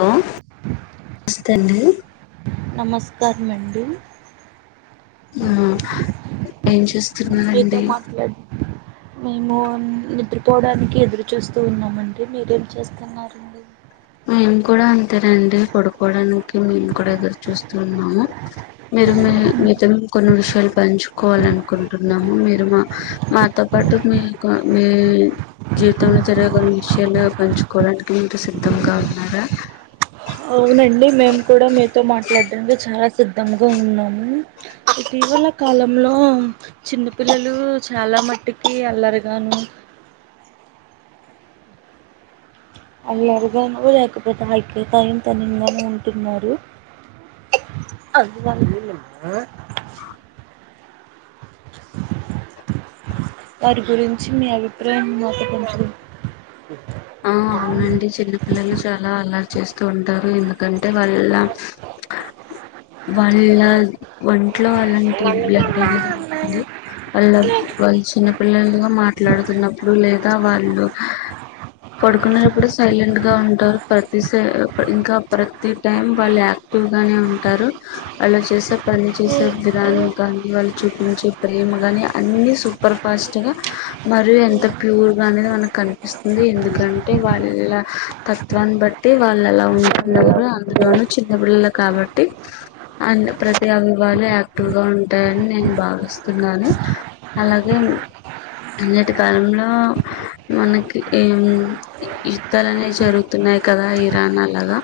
Hello నమస్త అండి నమస్కారం అండి ఆ ఏం మీతో చేస్తున్నరాండి మాట్లాడి మేము నిద్రపోవడానికి ఎదురు చూస్తూ ఉన్నామండి మీరేం చేస్తున్నారండి మేం కూడా అంతేనండి పడుకోవడానికి మేము కూడా ఎదురు చూస్తా మీరు మీ మితను కొన్ని విషయాలు పంచుకోవాల అనుకుంటున్నాము మీరు మా మాతో పాటు మీ మీ జీవితంలో జరిగే కొన్ని విషయాలు పంచుకోవడానికి మీకు సిద్ధంగా అద అవునండి మేము కూడా మీతో మాట్లాడడానికి చాలా సిద్ధంగా ఉన్నాము ఇటీవల కాలంలో చిన్నపిల్లలు చాలా మట్టికి అల్లరుగాను అల్లరుగాను లేకపోతే ఐక్య తాయి తనింగా ఉంటున్నారు వారి గురించి మీ అభిప్రాయం మకించు అవునండి చిన్న పిల్లలు చాలా అల్లాారు చేస్తూ ఉంటారు ఇందు అంటే వాళ్ళ వాళ్ళ ఒంట్లో అలాంటి బ్లడ్ అనేది ఉంటుంది వాళ్ళ వాళ్ళు చిన్నపిల్లలుగా మాట్లాడుతున్నప్పుడు లేదా వాళ్ళు పడుకున్నప్పుడు సైలెంట్ గా ఉంటారు ప్రతి ఇంకా ప్రతి టైం వాళ్ళు యాక్టివ్ గానే ఉంటారు వాళ్ళు చేసే పంచిస గ్రాన్ కార్నివల్ చూపించే ప్రేమ గాని అన్ని సూపర్ ఫాస్ట్ గా మరియు ఎంత ప్యూర్ గా అనేది మనకు కనిపిస్తుంది ఎందుకు ఎకంటే వాళ్ళ తత్వాన్ని బట్టి వాళ్ళు ఎలా ఉంటున్నారు అందులోనూ చిన్నపిిల్లలు కాబట్టి అ ప్రతి అవి వాళ యాక్టివ్గా ఉంటాయని నేను భావిస్తున్నాను అలాగే అన్నిటి కాలంలో మనకి యుద్ధాలు అనేవి జరుగుతున్నాయి కదా ఇరాన్ అలాగా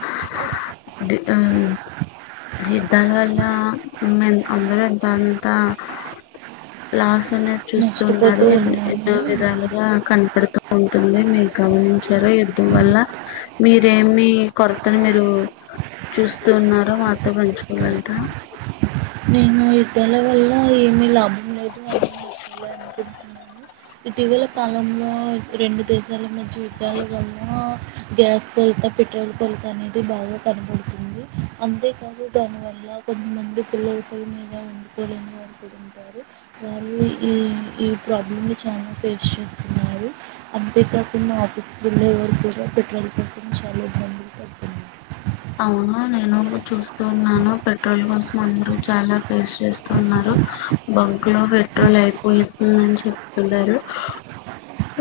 యుద్ధాల వల్ల అందరు ఎంతో అంత లాస్ అనే నష్టపోతూ చూస్తున్నారు ఎ ఉన్నాము ఎన్నో విధాలు కనపడుతూ ఉంటుంది మీ గమనించారా యుద్ధం వల్ల మీరేమి కొరతని మీరు చూస్తూ ఉన్నారో మాతో పంచుకోగలరా నేను యుద్ధాల వల్ల ఏమి లాభ నేనైతే అన్నీ నష్టాలే అనుకుంటున్నాను ఇటీవల కాలంలో రెండు దేశాల మధ్య యుద్ధాల వల్ల గ్యాస్ కొరత పెట్రోల్ కొరత అనేది బాగా కనబడుతుంది అంతేకాదు దాని వల్ల కొంతమంది పిల్లలు మీద వండుకోలేని వాళ్ళు కూడా ఉంటారు వాళ్ళు ఈ ఈ ప్రాబ్లంని చాలా ఫేస్ చేస్తున్నారు అంతేకాకుండా ఆఫీస్కి వెళ్ళేవారు కూడా పెట్రోల్ కోసం చాలా ఇబ్బందులు పడుతున్నారు అవును నేను కూడ చూస్ స్తున్నాను పెట్రోల్ కోసం అందరు చాలా ఫేస్ చేస్తున్నారు బంక్లో పెట్రోల్ అయి పోతుందని చెప్తున్నారు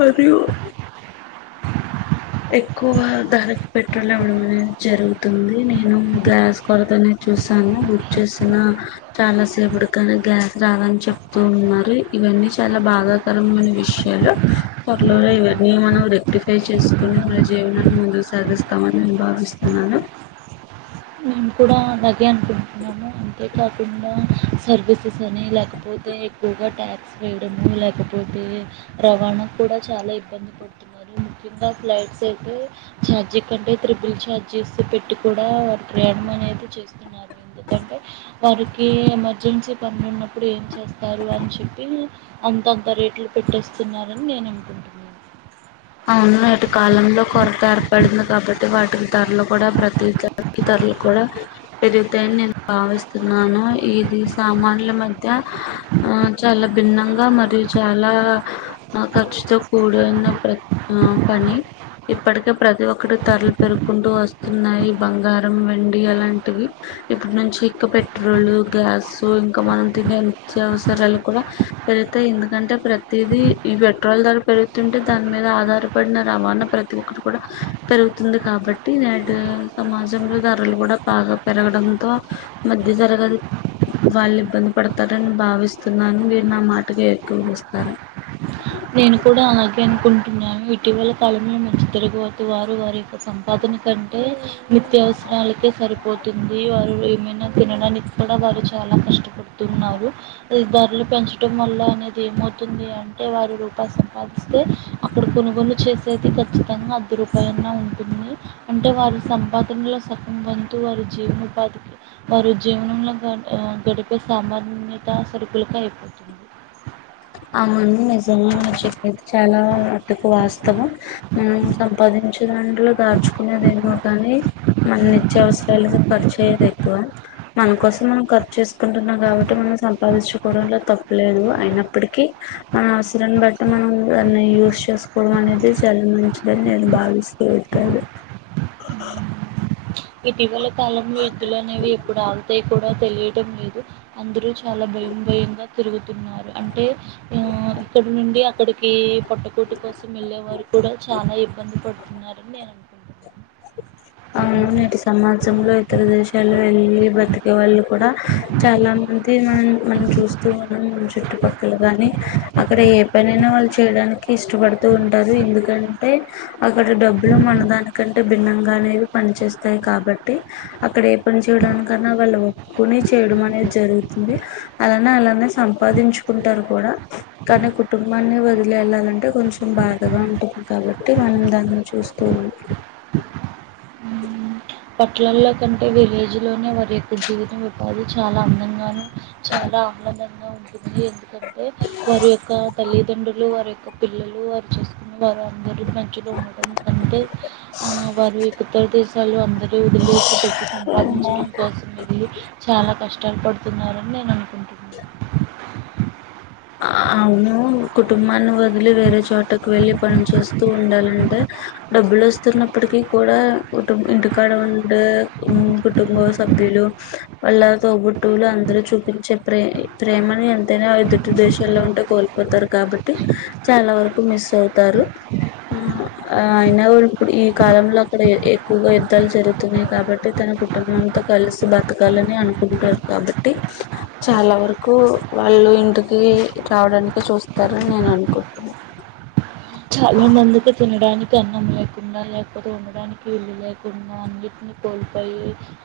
మరియు ఎక్కువ ధరకి పెట్రోల్ ఇవ్వడం అనేది జరుగుతుంది నేను గ్యాస్ కొరతనే చూసాను బుక్ చేసిన చాలా సేపటికానీ గ్యాస్ రాదని చెప్తూ ఉన్నారు ఇవన్నీ చాలా బాధాకరమైన విషయాలు త్వరలోనే ఇవన్నీ మనం రెక్టిఫై చేసు కొని మన జీవనాన్ని ముందుకు సాగిస్తామని నేను భావిస్తున్నాను నేను కూడా అంతే అనుకుంటున్నాను అంతే కాకుండా సర్వీసెస్ అని లేకపోతే ఎక్కువగా ట్యాక్స్ వేయడము లేకపోతే రవాణా కూడా చాలా ఇబ్బంది పడుతున్నారు ముఖ్యంగా ఫ్లైట్స్ అయితే ఛార్జీ కంటే త్రిబుల్ ఛార్జెస్ పెట్టి కూడా ప్రయాణం అనేది చేస్తున్నారు ఎందుకంటే వారికి ఎమర్జెన్సీ పనులు ఉన్నప్పుడు ఏం చేస్తారు అని చెప్పి అంతంత రేట్లు పెట్టేస్తున్నారని నేను అనుకుంటున్నాను అవును నేటి కాలంలో కొరత ఏర్పడింది కాబట్టి వాటికి ధరలు కూడా ప్రతిదానికి ధరలు కూడా పెరుగుతాయని నేను భావిస్తున్నాను ఇది సామాన్యుల మధ్య ధ్య ఆ చాలా భిన్నంగా మరియు చాలా ఖర్చుతో కూడిన ప్ర ఆ పనీ ఇప్పటికే ప్రతి ఒక్కటి ధరలు పెరుగుకుంటూ వస్తున్నాయి బంగారం వెండి అలాంటివి ఇప్పటినుంచి ఇంకా పెట్రోల్ గ్యాస్ ఇంకా మనం తినే నిత్యవసరాలు కూడా పెరుగుతాయి ఎందుకంటే ప్రతిది ఈ పెట్రోల్ ధర పెరుగుతుంటే దాని మీద ఆధారపడిన రవాణా ప్రతి ఒక్కటి కూడా పెరుగుతుంది కాబట్టి నేడు సమాజంలో ధరలు కూడా బాగా పెరగడంతో మధ్య తరగతి వాళ్ళు ఇబ్బంది పడతారని భావిస్తున్నాను. మీరు నా మాటకు ఏకీభవిస్తారా? నేను కూడా అలాగే అనుకుంటున్నాను ఇటీవల కాలంలో మధ్య తరగతి వారు వారియొక్క సంపాదన కంటే నిత్యవసరాలకే సరిపోతుంది వారు ఏమైనా తినడానికి కూడా వారు చాలా కష్టపడుతున్నారు అది ధరలు పెంచడం వల్ల అనేది ఏమవుతుంది అంటే వారు రూపాయి సంపాదిస్తే అక్కడ కొనుగోలు చేసేది ఖచ్చితంగా అర్ధరూపాయన్న ఉంటుంది అంటే వారి సంపాదనలో సగం వంతు వారి జీవనోపాధికి వారు జీవనంలో గడిపే సామాన్యత సరుకులకే అయిపోతుంది అవును నిజంగా నువ్వు చెప్పేది చాలా మట్టుకు వాస్తవం మనం సంపాదించే దాంట్లో దాచుకునేదేమో కాని మన నిత్యవసరాలకే ఖర్చు అయ్యేది ఎక్కువ మన కోసం మనం ఖర్చు చేసుకుంటున్నాం కాబట్టి మనం సంపాదించుకోవడంలో తప్పులేదు అయినా ఇప్పటికి మన అవసరాన్ని బట్టి మనం దాన్ని యూజ్ చేసుకోవడం అనేది చాలా మంచిదని నేను భావిస్తూఉన్నాను ఇటీవల కాలంలో యుద్ధాలు అనేవి ఎప్పుడు ఆగుతాయో కూడా తెలియడం లేదు అందరూ చాలా భయం భయంగా తిరుగుతున్నారు అంటే ఆ ఇక్కడ నుండి అ ఇప్పటికి పొట్టకూటి కోసం వెళ్ళేవారు కూడా చాలా ఇబ్బంది పడుతున్నారని నేను అను అవును సమాజంలో ఇతర దేశాల్లో వెళ్ళి బతికే వాళ్ళు కూడా చాలా మంది మనం మనం చూస్తూ ఉన్నాం చుట్టుపక్కల గాని అక్కడ ఏ పనైనా వాళ్ళు చేయడానికి ఇష్టపడుతూ ఉంటారు ఎందుకంటే అక్కడ డబ్బులు మనదానికంటే భిన్నంగా అనేవి పని చేస్తాయి కాబట్టి అక్కడ ఏ పని చేయడానికన్నా వాళ్ళు ఒప్పుకుని చేయడం అనేది జరుగుతుంది అలానే అలానే సంపాదించుకుంటారు కూడా కానీ కుటుంబాన్ని వదిలేళ్ళాలంటే కొంచెం బాధగా ఉంటుంది కాబట్టి మనం దాన్ని చూస్తూ ఉం పట్టణాల్లో కంటే విలేజ్ లోనే వారియొక్క జీవితం ఉపాధి చాలా అందంగాను చాలా ఉన్నదని ఉంటుంది ఎందుకంటే వారి యొక్క తల్లిదండ్రులు వారి యొక్క పిల్లలు వారు చూసుకున్న వారు అందరు మంచిగా ఉండడం కంటే ఆ వారు ఇతర ప్రదేశాలలో వదిలేసి డబ్బు సంపాదించడం కోసం ఇది చాలా కష్టాలు పడి చెప్తున్నారని నేను అనుకుంటున్నాను అవును కుటుంబాన్ని వదిలి వేరే చోటకు వెళ్లి పని చేేస్తూ ఉండాలంటే డబ్బులు వస్తున్నప్పటికీ కూడా కుటుం ఇంటికాడ ఉండే కుటుంబ సభ్యులు వాళ్ళ తోబుట్టువులు అందరు చూపించే ప్రే ప్రేమని ఎంతైనా ఎదు దేశల్లో ఉంటే కోల్పోతారు కాబట్టి చాలా వరకు మిస్ అవుతారు ఆ అయినా వా ఇప్పుడు ఈ కాలంలో అక్కడ ఎక్కువగా యుద్ధాలు జరుగుతున్నాయి కాబట్టి తన కుటుంబంతో కలిసి బతకాలని అనుకుంటారు కాబట్టి చాలా వరకు వాళ్ళు ఇంటి కి రావడానినికి చూస్తారని నేను అనుకుంటున్నాను చాలా మందికి తినడానికి కన్నం లేకుండా లేకపోతే ఉండడానికి ఇల్లు లేకుండా అన్నింటిని కోల్పోయి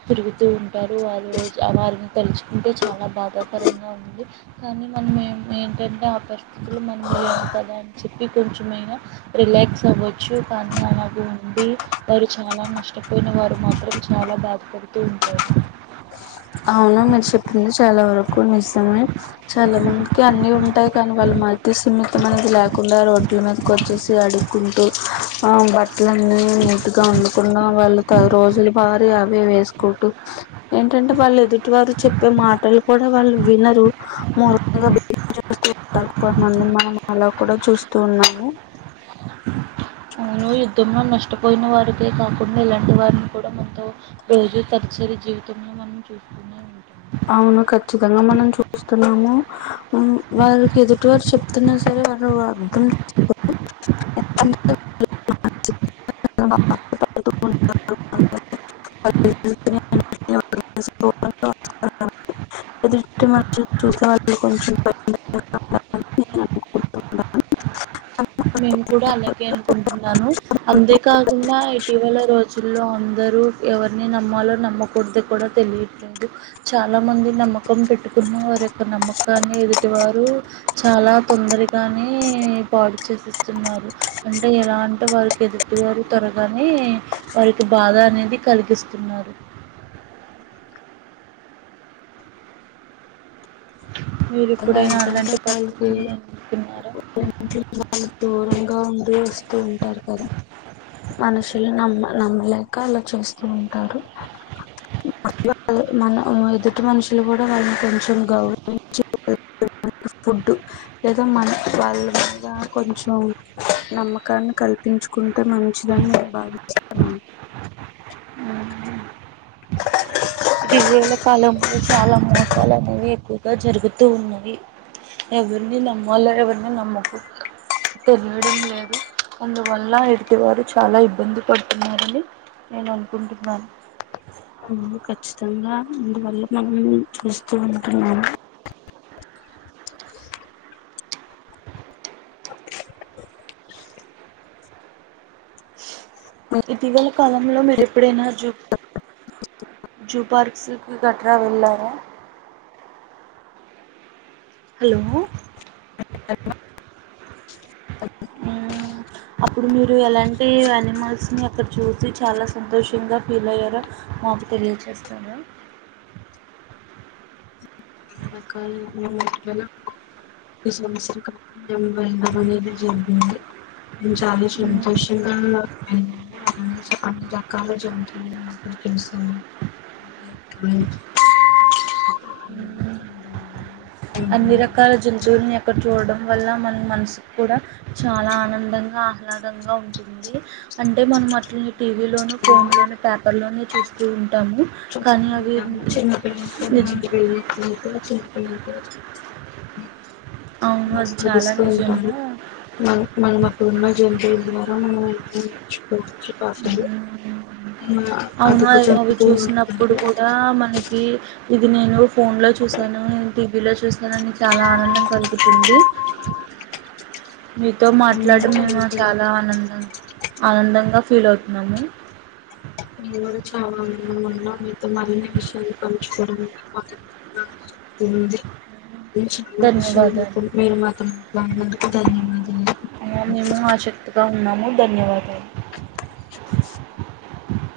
తిరుగుతూ ఉంటారు వారుజు వారిని తలుచుకుంటే చాలా బాధాకరంగా ఉంది కానీ మనం ఏం ఏంటంటే ఆ పరిస్థితులు మనము ఏము కదా అని చెప్పి కొంచెం రిలాక్స్ అవ్వచ్చు కానీ అలాగ ఉండి వారు చాలా నష్టపోయిన వారు మాత్రం చాలా బాధపడుతూ ఉంటారు అవునా మీరు చెప్పింది చాలా వరకు నిజం చాలా మందికి అన్ని ఉంటాయి కానీ వాళ్ళు మతిస్థిమితం అనేది లేకుండా రోడ్ల మీదకి వచ్చేసి అడుకుంటూ ఆ బట్టలన్నీ నీట్గా వండకుండా వాళ్ళు త రోజుల భారీ అవే వేసుకుంటూ ఏంటంటే వాళ్ళు ఎదుటి వారు చెప్పే మాటలు కూడా వాళ్ళు వినరు మగా బి చేస్తూ ఉంటారు కొంతమంది మనం అలా కూడా చూస్తూ ఉన్నాము అవును యుద్ధంలో నష్టపోయిన వారికే కాకుండా ఇలాంటి వారిని కూడా మంత రోజు తరచరి జీవితంలో మనం చూస్తూనే ఉంటాం అవును ఖచ్చితంగా మనం చూస్తున్నాము వారికి ఎదుటి వారు చెప్తున్నా సరే వారు అర్థం [inaudible] ఎదుటి మనిషిని చూసుకోవాలి కొంచం అకు మేము కూడా అలాగే అనుకుంటున్నాను అంతే కాకుండా ఇటీవల రోజుల్లో అందరూ ఎవరిని నమ్మాలో నమ్మకూడదు కూడా తెలియట్లేదు చాలా మంది నమ్మకం పెట్టుకున్న వారి యొక్క నమ్మకాన్ని ఎదుటివారు చాలా తొందరగానే పాడు చేస్తున్నారు అంటే ఎలా అంటే వారికి ఎదుటి వారు త్వరగానే వారికి బాధ అనేది కలిగిస్తున్నారు మీరు మొత్తంగా ఎప్పుడైనా ఎందుకంటే అలాంటి వాళ్ళకి పరిస్థితులను ఎదుర్కొన్నారా వాళ్ళు దూరంగా ఉండి వస్తూ ఉంటారు కదా మనుషులు నమ్మ నమ్మలే అలా చేస్తూ ఉంటారు మన ఎదుటి మనుషులు కూడా వాళ్ళని కొంచెం గౌరవ ఫుడ్ లేదా మన వాళ్ళ మీద కొంచెం నమ్మకాన్ని కల్పించుకుంటే మంచిదని నేను భావిస్తున్నాను ఇదివేల కాలం చాలా మోసాలనేవి జరుగుతూ ఉన్నది ఎవరిని నమ్మలో ఎవరిని నమ్మకు తెలియడం లేదు అందువల్ల ఇటివారు చాలా ఇబ్బంది పడుతున్నారని నేను అనుకుంటున్నాను వు ఖచ్చితంగా అందువల్ల మనం చూస్తూ ఉంటున్నాము ఇటీవల కాలంలో మీరు ఎప్పుడైనా జూ జూ పార్క్స్కి గట్రా వెళ్ళారా హలో అప్పుడు మీరు ఎలాంటి యానిమల్స్ని అక్కడ చూసి చాలా సంతోషంగా ఫీల్ అయ్యారో మాకు తెలియజేస్తార చాలా రకాల ఒక సంసర బలం అనేది జరిగింది నేను చాలా మ్మ్ సంతోషంగా నా అ అన్ని రకాల జంతువులని మనం ప్రేమిస్తున్నాం లైక్ మ్మ్ అ అన్ని రకాల జంతువుల్ని ఎక్కడ చూడడం వల్ల మన మనసు కూడా చాలా ఆనందంగా ఆహ్లాదంగా ఉంటుంది అంటే మనం అట్ టీవీలోనుూ ఫోన్ లోను పేపర్ లోనే చు చుస్తు చూస్తూ ఉంటాము చిన్నపిల్లలకి మన నిజం వెళ్ళినట్లయితే చి వెళ్ళిపో అవును అది చాలా ఆస్వాదిస్తూ ఉంటాను నిజంగా మన మన ఇప్పుడున్న జనరేషన్ ద్వారా మనం ఎన్నో నేర్చుకోవచ్చు అసలు అవునా అవి చూసినప్పుడు ఉంటాయి కూడా మనకి ఇది నీను ఫోన్లో చూశాను టీవీలో చూశానని చాలా ఆనందం కలుగుతుంది మీతో మాట్లాడి మేము చాలా ఆనందం ఆనందంగా ఫీల్ అవుతున్నాము [unintelligible] చాలాలన్నాన్నా మీతో మరిన్ని విషయాన్ని పలుంచుకోవడానికి మాకెంతో ఆసక్తి ఉంది చాలా విషయాలు ధన్యవాదాలు మీరు మాతో మాట్లాడినందుకు ధన్యవాదాలు అలా మేము ఆసక్తిగా ఉన్నాము ధన్యవాదాలు